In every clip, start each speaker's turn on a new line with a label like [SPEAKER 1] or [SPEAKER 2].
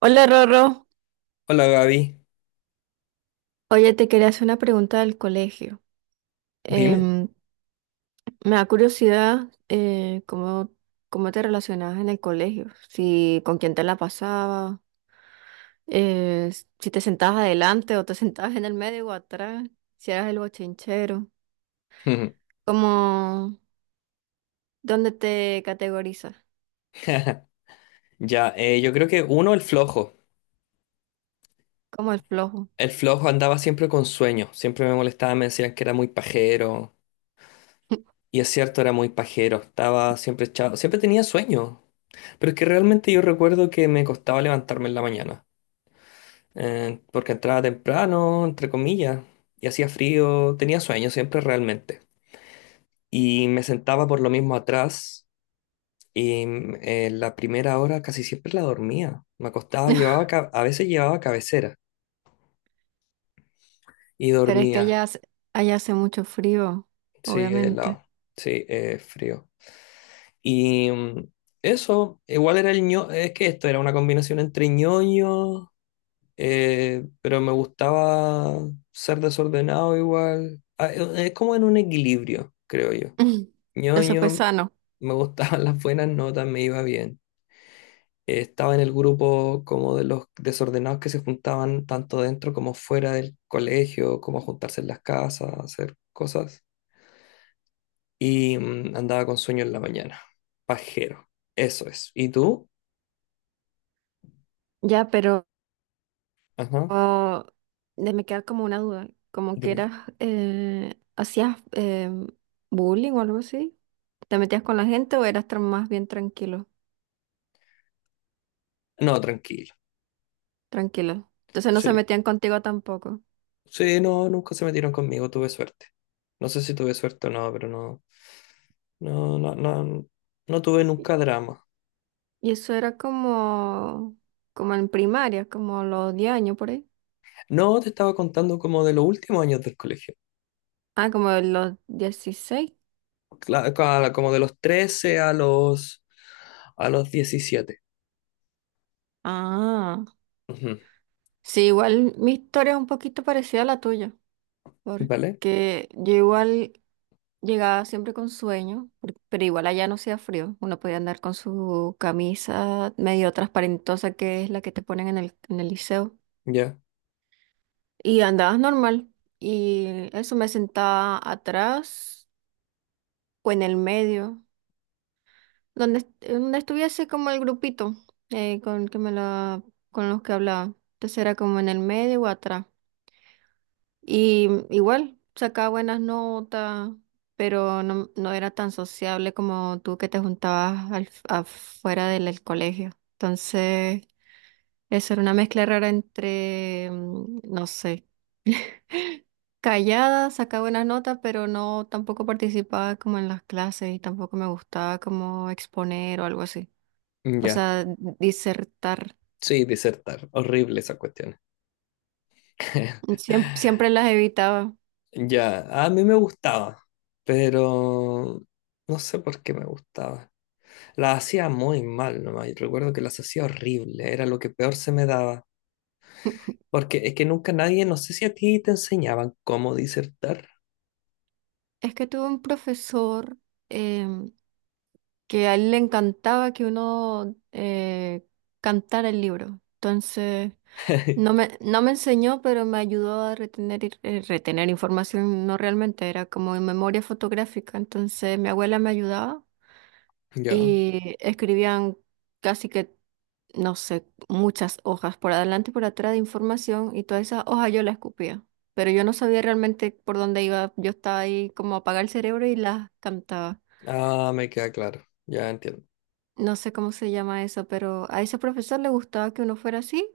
[SPEAKER 1] Hola Rorro,
[SPEAKER 2] Hola Gaby,
[SPEAKER 1] oye, te quería hacer una pregunta del colegio.
[SPEAKER 2] dime.
[SPEAKER 1] Em, Me da curiosidad cómo, cómo te relacionabas en el colegio, si con quién te la pasabas, eh, si te sentabas adelante o te sentabas en el medio o atrás, si eras el bochinchero, como dónde te categorizas,
[SPEAKER 2] Ya, yo creo que uno, el flojo.
[SPEAKER 1] como el flojo.
[SPEAKER 2] El flojo andaba siempre con sueño, siempre me molestaba, me decían que era muy pajero. Y es cierto, era muy pajero, estaba siempre echado, siempre tenía sueño. Pero es que realmente yo recuerdo que me costaba levantarme en la mañana, porque entraba temprano, entre comillas, y hacía frío, tenía sueño siempre realmente. Y me sentaba por lo mismo atrás. Y la primera hora casi siempre la dormía. Me acostaba, a veces llevaba cabecera y
[SPEAKER 1] Pero es que
[SPEAKER 2] dormía.
[SPEAKER 1] allá, allá hace mucho frío,
[SPEAKER 2] Sí,
[SPEAKER 1] obviamente.
[SPEAKER 2] helado. Sí, frío. Y eso, igual era es que esto era una combinación entre ñoño, pero me gustaba ser desordenado igual. Ah, es como en un equilibrio, creo yo.
[SPEAKER 1] Eso fue
[SPEAKER 2] Ñoño,
[SPEAKER 1] sano.
[SPEAKER 2] me gustaban las buenas notas, me iba bien. Estaba en el grupo como de los desordenados que se juntaban tanto dentro como fuera del colegio, como a juntarse en las casas, a hacer cosas. Y andaba con sueño en la mañana. Pajero. Eso es. ¿Y tú?
[SPEAKER 1] Ya, pero
[SPEAKER 2] Ajá.
[SPEAKER 1] Oh, de me queda como una duda, como que
[SPEAKER 2] Dime.
[SPEAKER 1] eras, hacías bullying o algo así, ¿te metías con la gente o eras más bien tranquilo,
[SPEAKER 2] No, tranquilo.
[SPEAKER 1] tranquilo? Entonces no se
[SPEAKER 2] Sí.
[SPEAKER 1] metían contigo tampoco.
[SPEAKER 2] Sí, no, nunca se metieron conmigo. Tuve suerte. No sé si tuve suerte o no, pero no. No, no, no. No tuve nunca drama.
[SPEAKER 1] Y eso era como, como en primaria, como los 10 años por ahí.
[SPEAKER 2] No, te estaba contando como de los últimos años del colegio.
[SPEAKER 1] Ah, como los 16.
[SPEAKER 2] Como de los 13 a los 17.
[SPEAKER 1] Ah,
[SPEAKER 2] Ujú.
[SPEAKER 1] sí, igual mi historia es un poquito parecida a la tuya,
[SPEAKER 2] ¿Vale?
[SPEAKER 1] porque yo igual llegaba siempre con sueño, pero igual allá no hacía frío. Uno podía andar con su camisa medio transparentosa, que es la que te ponen en el liceo.
[SPEAKER 2] Ya,
[SPEAKER 1] Y andabas normal. Y eso me sentaba atrás o en el medio, donde estuviese como el grupito con, el que con los que hablaba. Entonces era como en el medio o atrás. Y igual, sacaba buenas notas, pero no, no era tan sociable como tú que te juntabas afuera del colegio. Entonces, eso era una mezcla rara entre, no sé, callada, sacaba buenas notas, pero no tampoco participaba como en las clases y tampoco me gustaba como exponer o algo así. O
[SPEAKER 2] ya.
[SPEAKER 1] sea, disertar.
[SPEAKER 2] Sí, disertar. Horrible esa cuestión.
[SPEAKER 1] Siempre las evitaba.
[SPEAKER 2] Ya, a mí me gustaba, pero no sé por qué me gustaba. Las hacía muy mal nomás. Y recuerdo que las hacía horrible, era lo que peor se me daba. Porque es que nunca nadie, no sé si a ti te enseñaban cómo disertar.
[SPEAKER 1] Es que tuve un profesor, em, que a él le encantaba que uno cantara el libro. Entonces, no me enseñó, pero me ayudó a retener, retener información, no realmente, era como en memoria fotográfica. Entonces, mi abuela me ayudaba
[SPEAKER 2] Ya,
[SPEAKER 1] y escribían casi que, no sé, muchas hojas por adelante y por atrás de información y todas esas hojas yo las escupía. Pero yo no sabía realmente por dónde iba, yo estaba ahí como a apagar el cerebro y las cantaba.
[SPEAKER 2] ah, me queda claro, ya entiendo.
[SPEAKER 1] No sé cómo se llama eso, pero a ese profesor le gustaba que uno fuera así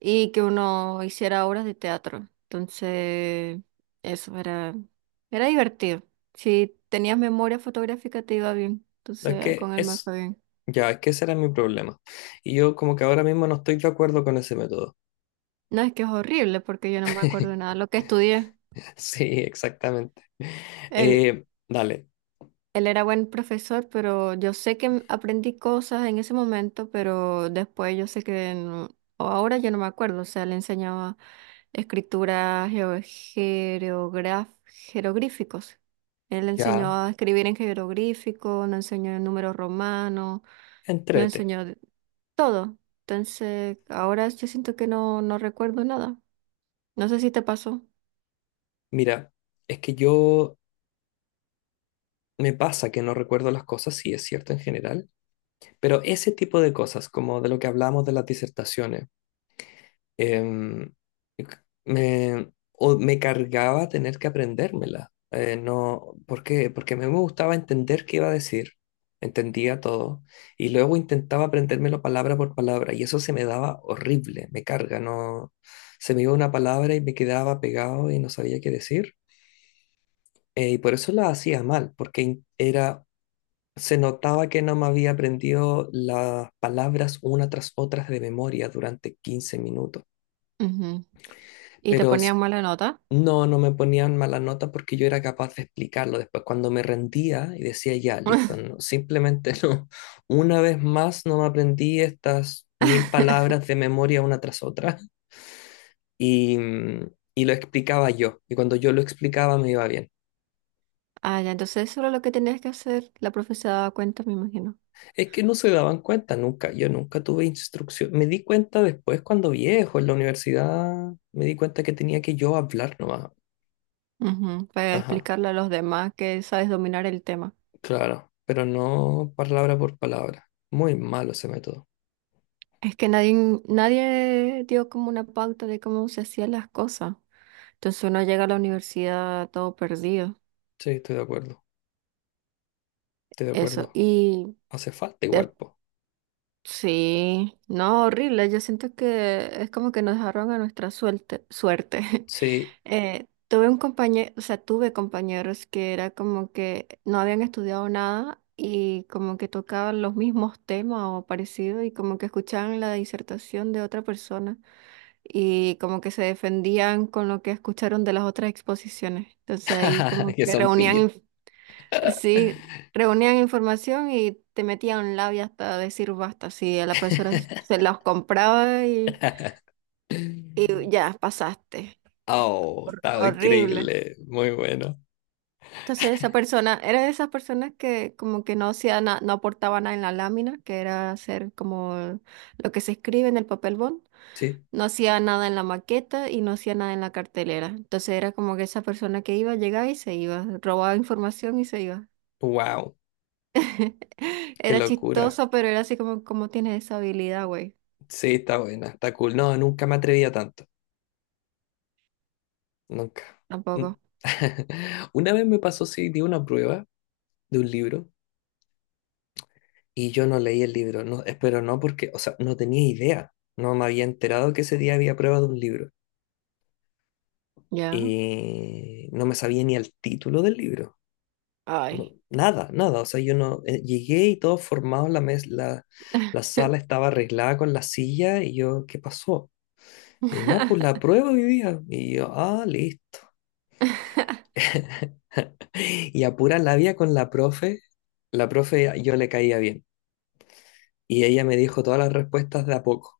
[SPEAKER 1] y que uno hiciera obras de teatro. Entonces, eso era, era divertido. Si tenías memoria fotográfica te iba bien.
[SPEAKER 2] Es
[SPEAKER 1] Entonces,
[SPEAKER 2] que
[SPEAKER 1] con él me
[SPEAKER 2] es,
[SPEAKER 1] fue bien.
[SPEAKER 2] Ya, es que ese era mi problema. Y yo como que ahora mismo no estoy de acuerdo con ese método.
[SPEAKER 1] No, es que es horrible porque yo no me acuerdo nada de lo que estudié.
[SPEAKER 2] Sí, exactamente.
[SPEAKER 1] el,
[SPEAKER 2] Dale,
[SPEAKER 1] Él era buen profesor, pero yo sé que aprendí cosas en ese momento, pero después yo sé que o ahora yo no me acuerdo, o sea, le enseñaba escritura jeroglíficos. Él le enseñó
[SPEAKER 2] ya,
[SPEAKER 1] a escribir en jeroglífico, nos enseñó en números romanos, nos
[SPEAKER 2] entrete.
[SPEAKER 1] enseñó todo. Entonces, ahora yo siento que no, no recuerdo nada. No sé si te pasó.
[SPEAKER 2] Mira, es que yo me pasa que no recuerdo las cosas, sí, es cierto en general, pero ese tipo de cosas, como de lo que hablamos de las disertaciones, em, o me cargaba tener que aprendérmela. No, ¿por qué? Porque a mí me gustaba entender qué iba a decir, entendía todo, y luego intentaba aprendérmelo palabra por palabra, y eso se me daba horrible, me carga, no, se me iba una palabra y me quedaba pegado y no sabía qué decir, y por eso la hacía mal, porque era, se notaba que no me había aprendido las palabras una tras otras de memoria durante 15 minutos.
[SPEAKER 1] Ujú. ¿Y te
[SPEAKER 2] pero s-
[SPEAKER 1] ponían mala nota?
[SPEAKER 2] No, no me ponían mala nota porque yo era capaz de explicarlo después cuando me rendía y decía ya, listo, no, simplemente no. Una vez más no me aprendí estas mil palabras de memoria una tras otra y, mm, y lo explicaba yo. Y cuando yo lo explicaba me iba bien.
[SPEAKER 1] Ah, ya, entonces eso era lo que tenías que hacer. La profe se daba cuenta, me imagino.
[SPEAKER 2] Es que no se daban cuenta nunca, yo nunca tuve instrucción. Me di cuenta después cuando viejo en la universidad, me di cuenta que tenía que yo hablar nomás.
[SPEAKER 1] Ujú. Para
[SPEAKER 2] Ajá,
[SPEAKER 1] explicarle a los demás que sabes dominar el tema.
[SPEAKER 2] claro, pero no palabra por palabra. Muy malo ese método.
[SPEAKER 1] Es que nadie, nadie dio como una pauta de cómo se hacían las cosas. Entonces uno llega a la universidad todo perdido.
[SPEAKER 2] Sí, estoy de acuerdo, estoy de
[SPEAKER 1] Eso.
[SPEAKER 2] acuerdo.
[SPEAKER 1] Y
[SPEAKER 2] Hace falta igual, po.
[SPEAKER 1] sí, no, horrible. Yo siento que es como que nos dejaron a nuestra suerte.
[SPEAKER 2] Sí,
[SPEAKER 1] Tuve un compañero, o sea, tuve compañeros que era como que no habían estudiado nada y como que tocaban los mismos temas o parecidos y como que escuchaban la disertación de otra persona y como que se defendían con lo que escucharon de las otras exposiciones. Entonces ahí como
[SPEAKER 2] que
[SPEAKER 1] que
[SPEAKER 2] son pillos.
[SPEAKER 1] reunían. Sí, reunían información y te metían a un lado y hasta decir basta. Sí, a la profesora se los compraba y ya pasaste.
[SPEAKER 2] Oh, está
[SPEAKER 1] Horrible.
[SPEAKER 2] increíble, muy bueno.
[SPEAKER 1] Entonces esa persona, era de esas personas que como que no hacía no aportaba nada en la lámina, que era hacer como lo que se escribe en el papel bond.
[SPEAKER 2] Sí,
[SPEAKER 1] No hacía nada en la maqueta y no hacía nada en la cartelera. Entonces era como que esa persona que iba, llegaba y se iba, robaba información y se iba.
[SPEAKER 2] wow, qué
[SPEAKER 1] Era
[SPEAKER 2] locura.
[SPEAKER 1] chistoso, pero era así como, ¿cómo tienes esa habilidad, güey?
[SPEAKER 2] Sí, está buena, está cool. No, nunca me atrevía tanto, nunca. Mm.
[SPEAKER 1] Tampoco.
[SPEAKER 2] Una vez me pasó, sí, di una prueba de un libro y yo no leí el libro, no, espero no porque, o sea, no tenía idea, no me había enterado que ese día había prueba de un libro
[SPEAKER 1] Ya.
[SPEAKER 2] y no me sabía ni el título del libro. No,
[SPEAKER 1] Ay.
[SPEAKER 2] nada, nada. O sea, yo no llegué y todo formado, la, la sala estaba arreglada con la silla y yo, ¿qué pasó? Y nada, pues la prueba hoy día. Y yo, ah, listo. Y a pura labia con la profe. La profe, ah, yo le caía bien. Y ella me dijo todas las respuestas de a poco.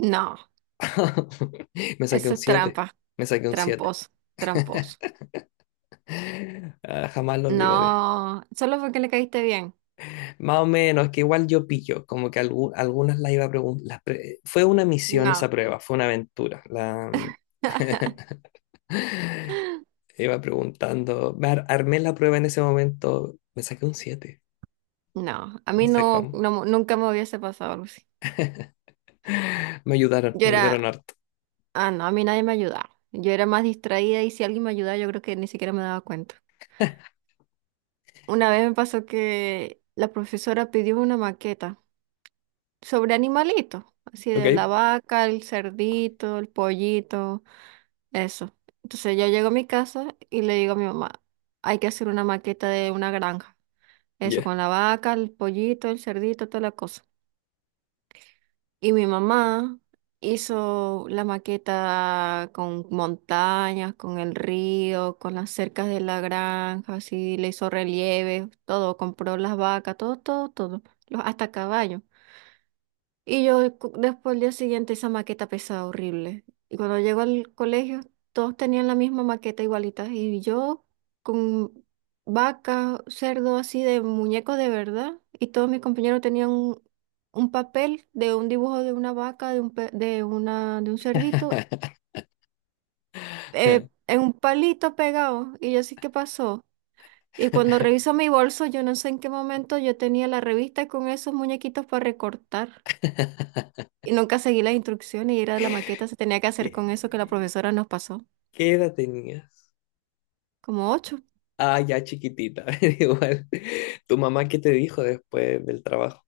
[SPEAKER 1] No,
[SPEAKER 2] Me saqué
[SPEAKER 1] eso
[SPEAKER 2] un
[SPEAKER 1] es
[SPEAKER 2] siete.
[SPEAKER 1] trampa.
[SPEAKER 2] Me saqué un siete.
[SPEAKER 1] Tramposo, tramposo.
[SPEAKER 2] Ah, jamás lo olvidaré.
[SPEAKER 1] No, solo porque le caíste bien.
[SPEAKER 2] Más o menos, que igual yo pillo, como que algunas las iba a preguntar. Fue una misión esa
[SPEAKER 1] No,
[SPEAKER 2] prueba, fue una aventura. Iba preguntando, me armé la prueba en ese momento, me saqué un siete,
[SPEAKER 1] no. A
[SPEAKER 2] no
[SPEAKER 1] mí
[SPEAKER 2] sé
[SPEAKER 1] no,
[SPEAKER 2] cómo.
[SPEAKER 1] nunca me hubiese pasado algo así. Yo
[SPEAKER 2] Me
[SPEAKER 1] era,
[SPEAKER 2] ayudaron harto.
[SPEAKER 1] ah, no, a mí nadie me ayudaba. Yo era más distraída y si alguien me ayudaba, yo creo que ni siquiera me daba cuenta. Una vez me pasó que la profesora pidió una maqueta sobre animalitos, así de la
[SPEAKER 2] ¿Ok?
[SPEAKER 1] vaca, el cerdito, el pollito, eso. Entonces yo llego a mi casa y le digo a mi mamá, hay que hacer una maqueta de una granja, eso
[SPEAKER 2] Ya.
[SPEAKER 1] con la vaca, el pollito, el cerdito, toda la cosa. Y mi mamá hizo la maqueta con montañas, con el río, con las cercas de la granja, así le hizo relieves, todo, compró las vacas, todo, todo, todo, hasta caballos. Y yo después el día siguiente esa maqueta pesada horrible. Y cuando llego al colegio, todos tenían la misma maqueta igualita. Y yo con vaca, cerdo así de muñeco de verdad. Y todos mis compañeros tenían un papel de un dibujo de una vaca, de una, de un cerdito, en un palito pegado. Y yo así, ¿qué pasó? Y cuando reviso mi bolso, yo no sé en qué momento yo tenía la revista con esos muñequitos para recortar. Y nunca seguí las instrucciones y era la maqueta, se tenía que hacer con eso que la
[SPEAKER 2] ¿Qué,
[SPEAKER 1] profesora nos pasó,
[SPEAKER 2] qué edad tenías?
[SPEAKER 1] como 8.
[SPEAKER 2] Ah, ya chiquitita, igual. ¿Tu mamá qué te dijo después del trabajo?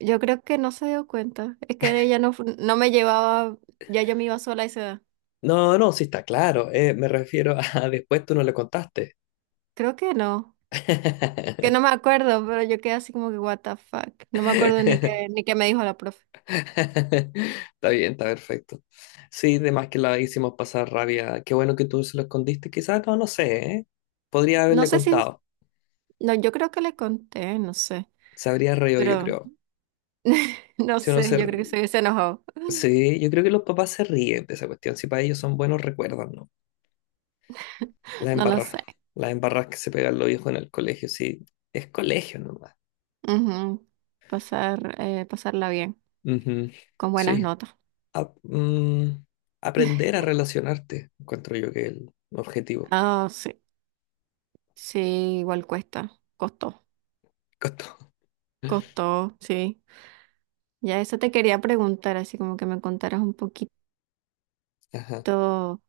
[SPEAKER 1] Yo creo que no se dio cuenta, es que ella no, no me llevaba, ya yo me iba sola a esa edad.
[SPEAKER 2] No, no, sí está claro. Me refiero a después tú no le contaste.
[SPEAKER 1] Creo que no me acuerdo, pero yo quedé así como que what the fuck, no me acuerdo ni qué, ni qué me dijo la profe.
[SPEAKER 2] Está bien, está perfecto. Sí, de más que la hicimos pasar rabia. Qué bueno que tú se lo escondiste. Quizás no, no sé, ¿eh? Podría
[SPEAKER 1] No
[SPEAKER 2] haberle
[SPEAKER 1] sé si,
[SPEAKER 2] contado.
[SPEAKER 1] no, yo creo que le conté, no sé,
[SPEAKER 2] Se habría reído, yo
[SPEAKER 1] pero
[SPEAKER 2] creo.
[SPEAKER 1] no
[SPEAKER 2] Si uno
[SPEAKER 1] sé,
[SPEAKER 2] se...
[SPEAKER 1] yo creo que
[SPEAKER 2] ri-
[SPEAKER 1] se hubiese enojado,
[SPEAKER 2] Sí, yo creo que los papás se ríen de esa cuestión. Si para ellos son buenos recuerdos, ¿no? Las
[SPEAKER 1] no lo
[SPEAKER 2] embarras.
[SPEAKER 1] sé.
[SPEAKER 2] Las embarras que se pegan los viejos en el colegio, sí. Es colegio nomás.
[SPEAKER 1] Ujú. Pasar, pasarla bien,
[SPEAKER 2] Ujú.
[SPEAKER 1] con buenas
[SPEAKER 2] Sí.
[SPEAKER 1] notas.
[SPEAKER 2] ap- mm, aprender a relacionarte, encuentro yo que es el objetivo.
[SPEAKER 1] Ah, sí. Sí, igual cuesta, costó,
[SPEAKER 2] Con todo.
[SPEAKER 1] costó, sí. Ya eso te quería preguntar, así como que me contaras un poquito
[SPEAKER 2] Ajá,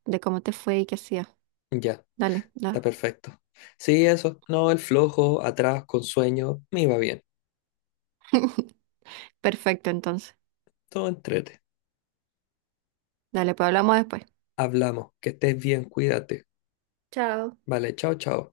[SPEAKER 1] de cómo te fue y qué hacías.
[SPEAKER 2] ya,
[SPEAKER 1] Dale,
[SPEAKER 2] está
[SPEAKER 1] da.
[SPEAKER 2] perfecto. Sí, eso. No, el flojo, atrás, con sueño, me iba bien.
[SPEAKER 1] Perfecto, entonces.
[SPEAKER 2] Todo entrete.
[SPEAKER 1] Dale, pues hablamos después.
[SPEAKER 2] Hablamos, que estés bien, cuídate.
[SPEAKER 1] Chao.
[SPEAKER 2] Vale, chao, chao.